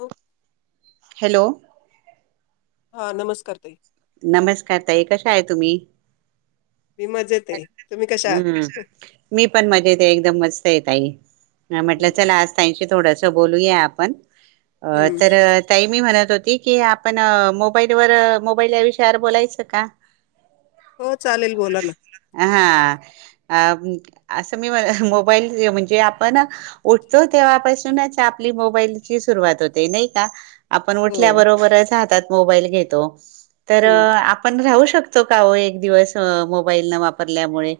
हो हॅलो! हा नमस्कार! ताई. नमस्कार! ताई कशा आहे तुम्ही? मी मजेत आहे तुम्ही कशा आहात? हम्म! मी पण मजेत एकदम मस्त! म्हटलं, चला आज ताईशी थोडस बोलूया, आपण अ हम्म तर ताई मी म्हणत होती, की आपण मोबाईलवर विषयावर बोलायचं का? हो, चालेल बोला ना. हा असं मी मोबाईल म्हणजे, आपण उठतो जेव्हा पासूनच आपली मोबाईलची सुरुवात होते, नाही का? आपण हो उठल्या बरोबरच हातात मोबाईल घेतो, तर हम्म आपण राहू शकतो. [unintelligible] का एक दिवस मोबाईल न वापरल्यामुळे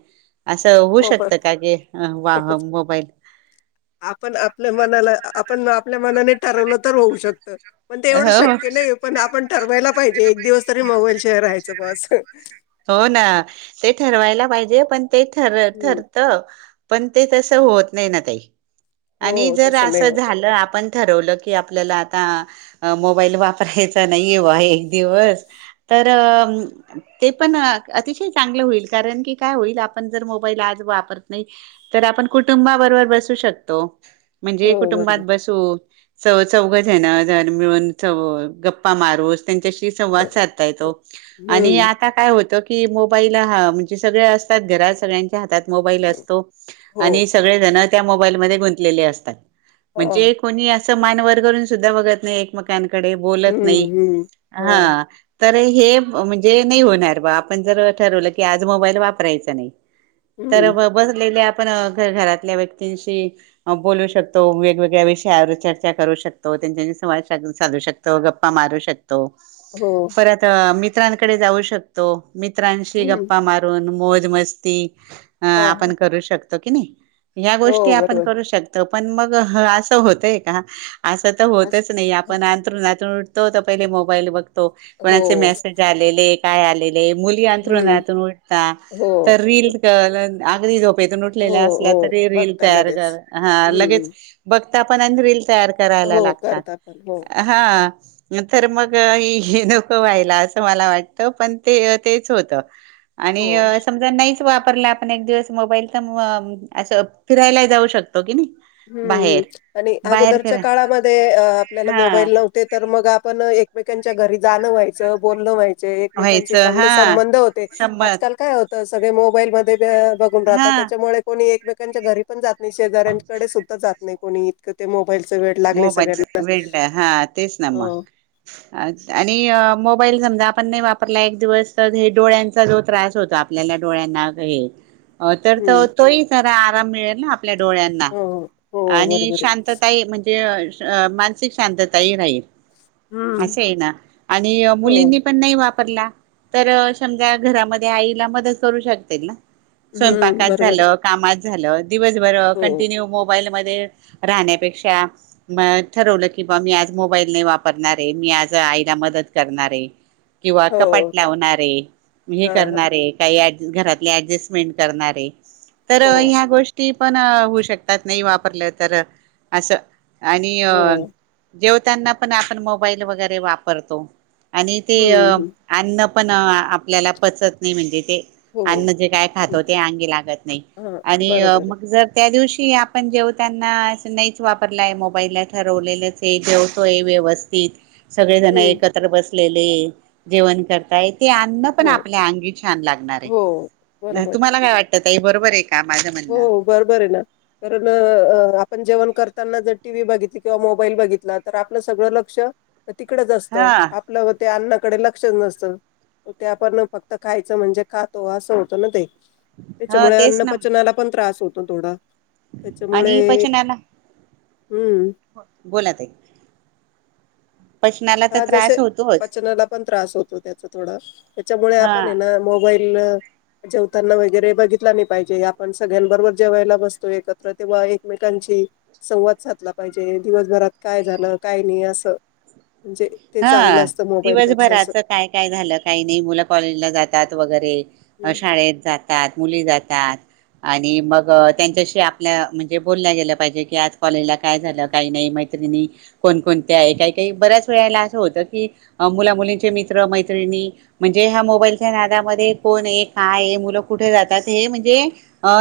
असं होऊ मोबाईल शकतं, का की [unintelligible] मोबाईल. आपण आपल्या मनाला आपण आपल्या मनाने ठरवलं, तर होऊ शकतं. पण ते एवढं हो शक्य नाही, पण आपण ठरवायला पाहिजेच. एक दिवस तरी मोबाईल शिवाय राहायचं बसं. हो, ना ते ठरवायला पाहिजे. पण ते ठरत हम्म पण ते तसं होत नाही, ताई. आणि हो जर तसं नाही असं होत झालं, आपण ठरवलं की आपल्याला आता मोबाईल वापरायचा नाही आहे. [unintelligible] एक दिवस, तर ते पण अतिशय चांगल होईल कारण, की काय होईल आपण जर मोबाईल आज वापरत नाही. आपण कुुं बरोबर बसू शकतो. हो म्हणजे कुटुंबात बरोबर बसू चौ चौघजण मिळून गप्पा मारू त्यांच्याशी संवाद साधता येतो आणि हम्म आता काय होत. कि मोबाईल हा म्हणजे सगळे असतात घरात सगळ्यांच्या हातात मोबाईल असतो हो आणि सगळे जण त्या मोबाईल मध्ये गुंतलेले असतात. हा म्हणजे कोणी असं मान वर करून सुद्धा बघत नाही एकमेकांकडे डे बोलत हम्म नाही हम्म हा, तर हे म्हणजे नाही होणार बा आपण जर ठरवलं की आज मोबाईल वापरायचा नाही. तर हम्म ब बसलेले आपण घरातल्या व्यक्तींशी बोलू शकतो वेगवेगळ्या विषयावर चर्चा करू शकतो त्यांच्या संवाद साधू शकतो गप्पा मारू शकतो हो परत मित्रांकडे जाऊ शकतो मित्रांशी हम्म गप्पा मारून मोज मस्ती अ हा आपण करू शकतो की नाही ह्या हो गोष्टी आपण बरोबर करू शकतो. पण मग असं होतय का असं तर असं होतच नाही हं. आपण अंथरूणातून पहिल मोबाईल बघतो कोणाचे हो मेसेज आलेले काय आलेले. मुली हम्म अंथरूणातून उठता तर हो रील झोपेतून हो उठल्या‌ असता हो तरी रील बघता तयार लगेच हा हम्म बघता पण तयार करायला हो लागतात करता पण हो हा. तर मग हे नको व्हायला असं मला वाटत पण ते तेच होत. आणि हो समजा नाही. वापरला आपण एक दिवस मोबाईल तर अस फिरायला जाऊ शकतो की नाही. हम्मम् बाहेर आणि बाहेर अगोदरच्या फिरा काळामध्ये आपल्याला हा मोबाईल नव्हते तर मग आपण एकमेकांच्या घरी जाणं व्हायच बोलणं व्हायचं. एकमेकांची व्हायचं हा चांगले संबंध होते संमत आजकाल काय होत सगळे मोबाईल बघून हा राहतात त्याच्यामुळे कोणी एकमेकांच्या घरी पण जात नाही शेजारच्याकडे सुद्धा जात नाही. कोणी इतक मो मोबाईल वेळ हा तेच ना म हो आणि मो मोबाईल समजा आपण नाही वापरला एक दिवस तर हे डोळ्यांचा जो त्रास होता आपल्याला डोळ्यांना हे हो तर त हम्म तोही जरा आराम मिळेल ना, आपल्या डोळ्यांना हो हो हो, आणि बरोबर आहे शांतता म्हणजे ते मानसिक शांतता ह राहील. हम्म असं आहे ना आणि हो मुलींनी पण नाही वापर वापरल्या तर समजा घरामध्ये आईला मदत करू शकते ना, हम्म स्वयंपाकात बरोबर झालं, आहे कामात झालं दिवसभर हो कंटिन्यू मोबाईल म राहण्यापेक्षा म ठरवलं की बा मी आज मोबाईल नाही वापरणार आहे मी आज आईला मदत करणार आहे. किंवा कपाट हो लावणारे हे हा हा करणारे काही घरातल्या अड्जस्टमेंट करणार आहे तर हो ह्या गोष्टी पण होऊ शकतात नाही वापरलं तर अस आणि हो जेव पण आपण मोबाईल वगैरे वापरतो आणि ते हम्म हम्म. अ, पण आपल्याला पचत नाही म्हणजे हो अन्न जे काय खातो ते अंगी लागत नाही हा आणि बरोबर आहे. मगर त्या दिवशी क आपण जेवताना त्यांना नाहीच वा ला मोबाईलला ठरवलेलेच आहे जेवतोय व्यवस्थित सगळे जण हम्म एकत्र बस असले जेवण करताय. ते अन्न पण हो आपल्या अंगी छान लागणार हो आहे बरोबर आहे. तुम्हाला काय वाटत ताई बरोबर आहे. का माझं हो म्हणणं बरोबर आहे ना कारण आपण जेवण करताना जर टीव्ही बघितली किंवा मोबाईल बघितला तर आपलं सगळं लक्ष तिकडच असतं हा आपलं व ते अन्न अन्नकडे लक्षच नसत ते आपण फक्त खायचं म्हणजे खातो असं होतं ना ते हा त्याच्यामुळे तेच अन्न ना, पचनाला त्रास होतो थोडा त्याच्यामुळे हम्म हो बोलात आहे हा जसे पचनाला पण त्रास होतो त्याच थोडं त्याच्यामुळे हा आपण आहे ना मोबाईल जेवताना वगैरे बघितला नाही पाहिजे आपण सगळ्यांबरोबर जेवायला बसतो एकत्र तेव्हा एकमेकांची संवाद साधला पाहिजे दिवसभरात काय झालं काय नाही असं म्हणजे ते हा चांगलं असतं मोबाईलपेक्षा असं दिवसभराच काय काय झालं काही नाही मुलं कॉलेजला जातात वगैरे अ हम्म. शाळेत जातात मुली जातात आणि मग त्यांच्याशी आपल्या म्हणजे बोलल्या गेलं पाहिजे की आज कॉलेजला काय झालं काही नाही मैत्री णी कोणकणते आहे काय काही बऱ्याच मित्र मैतरीणी म्हणजे या मोबाईलच्या नादामध्ये कोण आहे काय मुलं कुठे जातात हे म्हणजे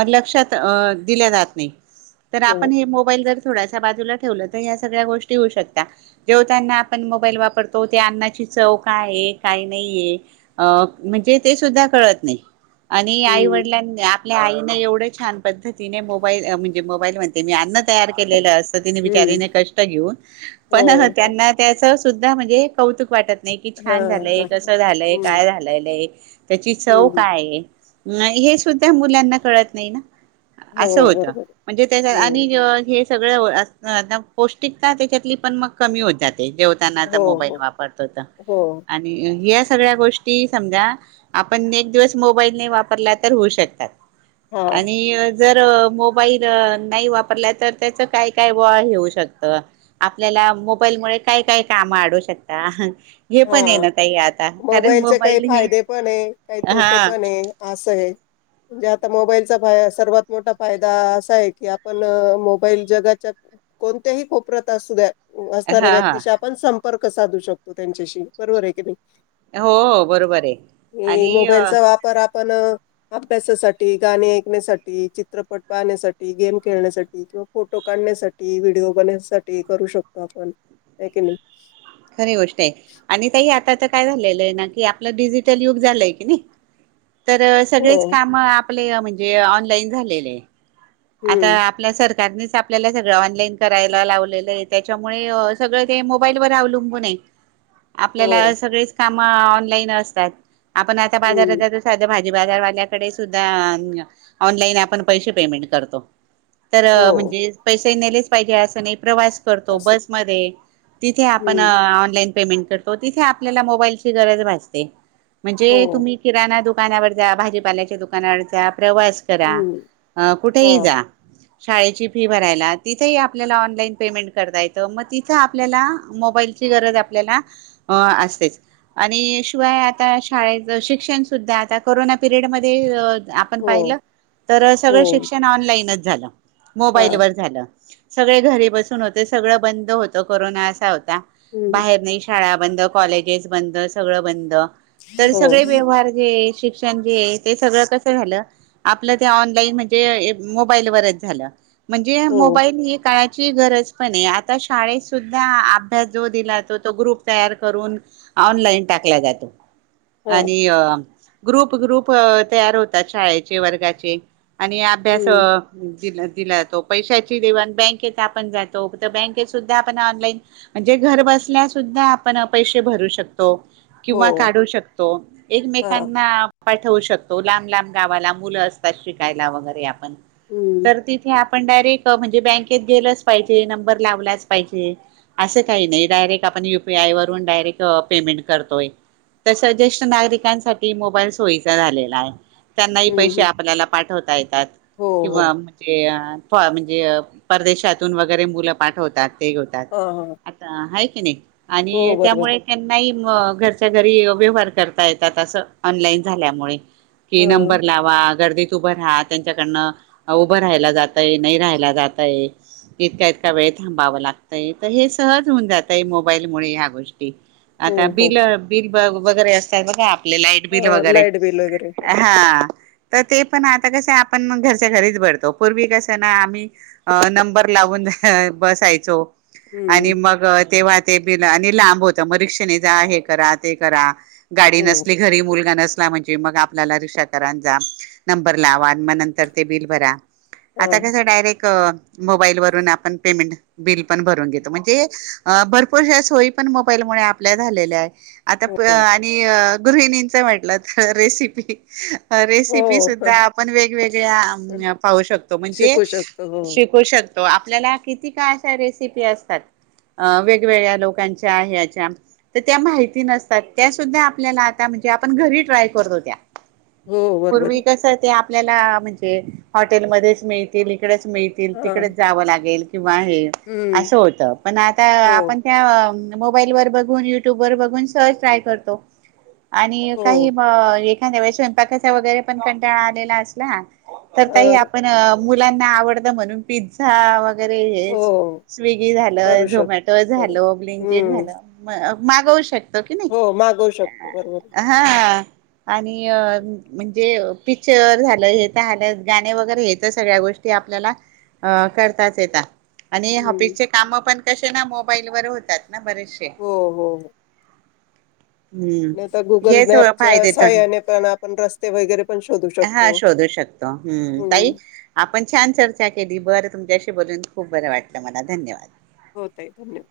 लक्षात दिल्या जात नाही तर हो आपण हे मोबाईल जर थोड्याश बाजूला ठेवलं तर या सगळ्या गोष्टी होऊ शकता जेव्हा त्यांना ण मोबाईल वापरतो ते अन्नाची चव काय काय नाहीय म्हणजे ते सुद्धा कळत नाही आणि आई हम्म वडिलांनी आपल्या आईने एवढं छान पद्धतीने मोबाईल म्हणजे मोबाईल म्हणते मी अन्न तयार केलेल असत तिन बिचारी हम्म ने कष्ट घेऊन पण हो त्यां सुद्धा म्हणजे कौतुक वाटत नाही कि हा छान झालंय बरोबर कसं झालंय हम्म काय झालंलंय त्याची चव हम्म काय हे सुद्धा मुलांना कळत नाही ना हो असं होत बरोबर म्हणजे त्याच्या आणि हम्म हे सगळ आता पौष्टिकता त्याच्यातली पण मग कमी होतात जेवताना आता हो मोबाईल हो वापरतोत हो आणि हे सगळ्या गोष्टी समजा आपण एक दिवस मोबाईल नाही वापरला तर होऊ शकतात हा आणि जर मोबाईल नाही वापर तर त्याच काय काय वा शकत आपल्या मोबाईलमुळे काय काय काम अडू शकता हे पण आहे हा ना ताई आता कारण मोबाईलचे काही मोबाईल ही फायदे पण आहे काही हा तोटे पण आहे असं आहे म्हणजे आता मोबाईलचा फाय सर्वात मोठा फायदा असा आहे की आपण मोबाईल जगाच्या कोणत्याही कोपऱ्यात असू द्या असणाऱ्या हा हा व्यक्तीशी आपण संपर्क साधू शकतो त्यांच्याशी बरोबर आहे की नाही हो बरोबर आहे आणि पण अभ्यासासाठी गाणे ऐकण्यासाठी चित्रपट पाहण्यासाठी गेम खेळण्यासाठी किवा फोटो काढण्यासाठी व्हिडिओ बनण्यासाठी करू शकतो आपण कि नाही खरी गोष्ट आहे आणि काही आता तर काय आप डिजिट युग झाय की सग हो. का म्हणजे ऑनलाईन झा आता हं. आपल्या स कारणीच आपल्याला सगळं ऑनलाईन करायला लावलेलं आहे त्याच्यामुळे सगळं ते मोबाईल वर अवलंबून आहे [inaudible] हो. आपल्याला सगळेच काम ऑनलाईन असतात आपण आता हं. बाजारात साध्या भाजी बाजारवाल्याकडे सुद्धा ऑनलाईन आपण पैसे पेमेंट करतो तर हो. म्हणजे पैसे नेलेच पाहिजे असं नाही प्रवास करतो असं. बसमध्ये तिथे आपण हं. ऑनलाईन मोबाईल ची गरज भासते हो. दुकानावर जा भाजीपाल्याच्या दुकानावर जा प्रवास करा हम्म अ हा कुठेही जा शाळेची फी भरायला तिथ आपल्याला ऑनलाईन पेमेंट करता येतं मग तिथ आपल्याला मोबाईल ची गरज आपल्याला असतेच आणि शिवाय आता शाळेच शिक्षण सुद्धा आता कोरोना पिरियडमध्येध्ये आपण हो पाहिलं तर हो सगळं शिक्ष झा हा मोबाल झा सगळे घरी बसून होते सगळं बंद होत कोरोना असा होता हम्म बाहेर नाही शाळा कॉलेजेस बंद सग बंद तर हो सगळे व्यवारे शिक्षण जे ये ते सगळ कस झालं आपलं ते ऑनलाईनण म्ह हे मोबाईलवरच झाल म्हणजे हो मोबांईल ही काळा ची गरज पण ये आता शाळेत सुद्धा अभ्यास जो दिला तो तो ग्रुप तयार करून ऑनलाईन टाकला जातो. हा आणि अ ग्रुप ग्रुप तयार होतात शाळेचे वर्गाचे आणि अभ्यास हम्म दिल दिला जाती पैसा ची देवाण बँकत आपण जातो त बँकेत सुद्धा अपान ऑनलाईन म्हणजे घर बस असल्यासुद्धा आपण पैसे भरू शक तो हो किंवा काढू शकतो. हा एकमेकांना पाठवू शकतो. लांब लाब गावाला मुलं असतात शिकायला वगैरे आपण हम्म तर तिथे आप आपण डायरेक्ट म्हणजे बँकेत गेलच पाहिजे नंबर लावलाच पाहिजे. असं काही नाही डायरेक्ट आपण युपीआय वरून डायरेक्ट अ पेमेंट करतोय. तस ज्येष्ठ नागरिकांसाठी मोबाईल सोयीचा झालेला आहे. त्यांनाही पैसे हम्म आपल्याला पाठवता येतात हो हो किंवा म्हणजे आ हो म्हणजे परदेशातून वगैरे मुलं पाठवतात ते होतात हा हा आता हाय. की नाई हो आणि बरोबर त्यामुळे त्यांनाही म घरच्या घरी व्यवहार करता येतात असं ऑनलाईन झाल्यामुळे की हा नंबर लावा गर्दी त उभं राहा त्यांच्याकडनं उभं राहिला जाताय नही राहाला जाताये. इतका इतका वेळ थांबाव लागतंय त हे सहज होऊन जातय मोबाईल मुळे ह्या गोष् ष्टी आता हो हो बिल बिल ब वगैरे असतात बघा आपले लाईट बिल हा वगैरे लाईट बिल वगैरे ह हा त ते पण आता कस आपण मंग घरच्या घरीच भरतो पूर्वी कस ना आम्ही अ नंबर लावून बसायचो आणि हम्म मग तेव्हा ते बिल आणि लांब होतं मग रिक्षेनी जा करा ते करा गाडी हो नसली घरी मुलगा नस सला म्हणजे मग आपल्याला रिक्षा करां आणि जा नंबर लावा आणि म नंतर ते बिल भरा. हा आता कसं डायरेक्ट क मोबाईल वरून आप पेमेंट बिल पण भरून घेतो म्हणजे भरपूर हया सोई पण मोबाईल मुळे आपल्या झालेल्या हाय आता प्र हो आणि गृहिणीनंच म्हंटलं त रेसिपी अ रेसिप पी हो सुद्धा आपण वेगवेगळ्या अं पाहू शकतो म्हणजे शिकू शकतो हो शिकू शक तो. आपल्याला किती का अशा रेसिपी असतात. अ वेगवेगळ्या लोकांच्या हयाच्या त त्या माहिती नसतात त्या सुद्धा आपल्याला आता म्हण जे आपण घरी ट्राय करतो त्या हो बरोबर पूर्वी आहे कसं ते आपल्याला म्हणजे हॉटेलमध्येचं मिळतील. तिकडेच मिळतील हा तिकडेच जावं लागेल. किंवा हे हम्म असं होत पण आता हो आपण त्या मोबाईल वर बघून युट्यूब वर बघून सहज ट्राय करतो. आणि हो काही म हे हा नव्हे स्वयंपाकाचा वगैरे पण कंटाळा आलेला असला तर हा तेही आपण अ मुलांना आवडत म्हणून पिझ्झा व गैरे हेच हो स्विंगी करू झालं झोमॅटो शकतो झाल, बरोबर बिंकीट हम्म झालं म अ मागवू शकतो की नाही हो मागवू शकतो बरोबर हा आणि अ म्हण जे पिक्चर झालं हे र हालच गाणे वगैरे हे तर सगळ्या गोष्टी आपल्याला- अ करताच येता आणि हम्म ऑफिसचे काम पण कसे ना मोबाईल वर होतात. ना बरेचंशे हो नायं तर गुगल मॅपच्या फायदेेत सहाय्यानेपणा आपण रस्त हा शोधू शकतो हम्म तई आपण छान चर्चा केली बर तुमच्याशी बोलून खूप बरं वाटलं मला धन्यवाद. हो ताई धन्यवाद.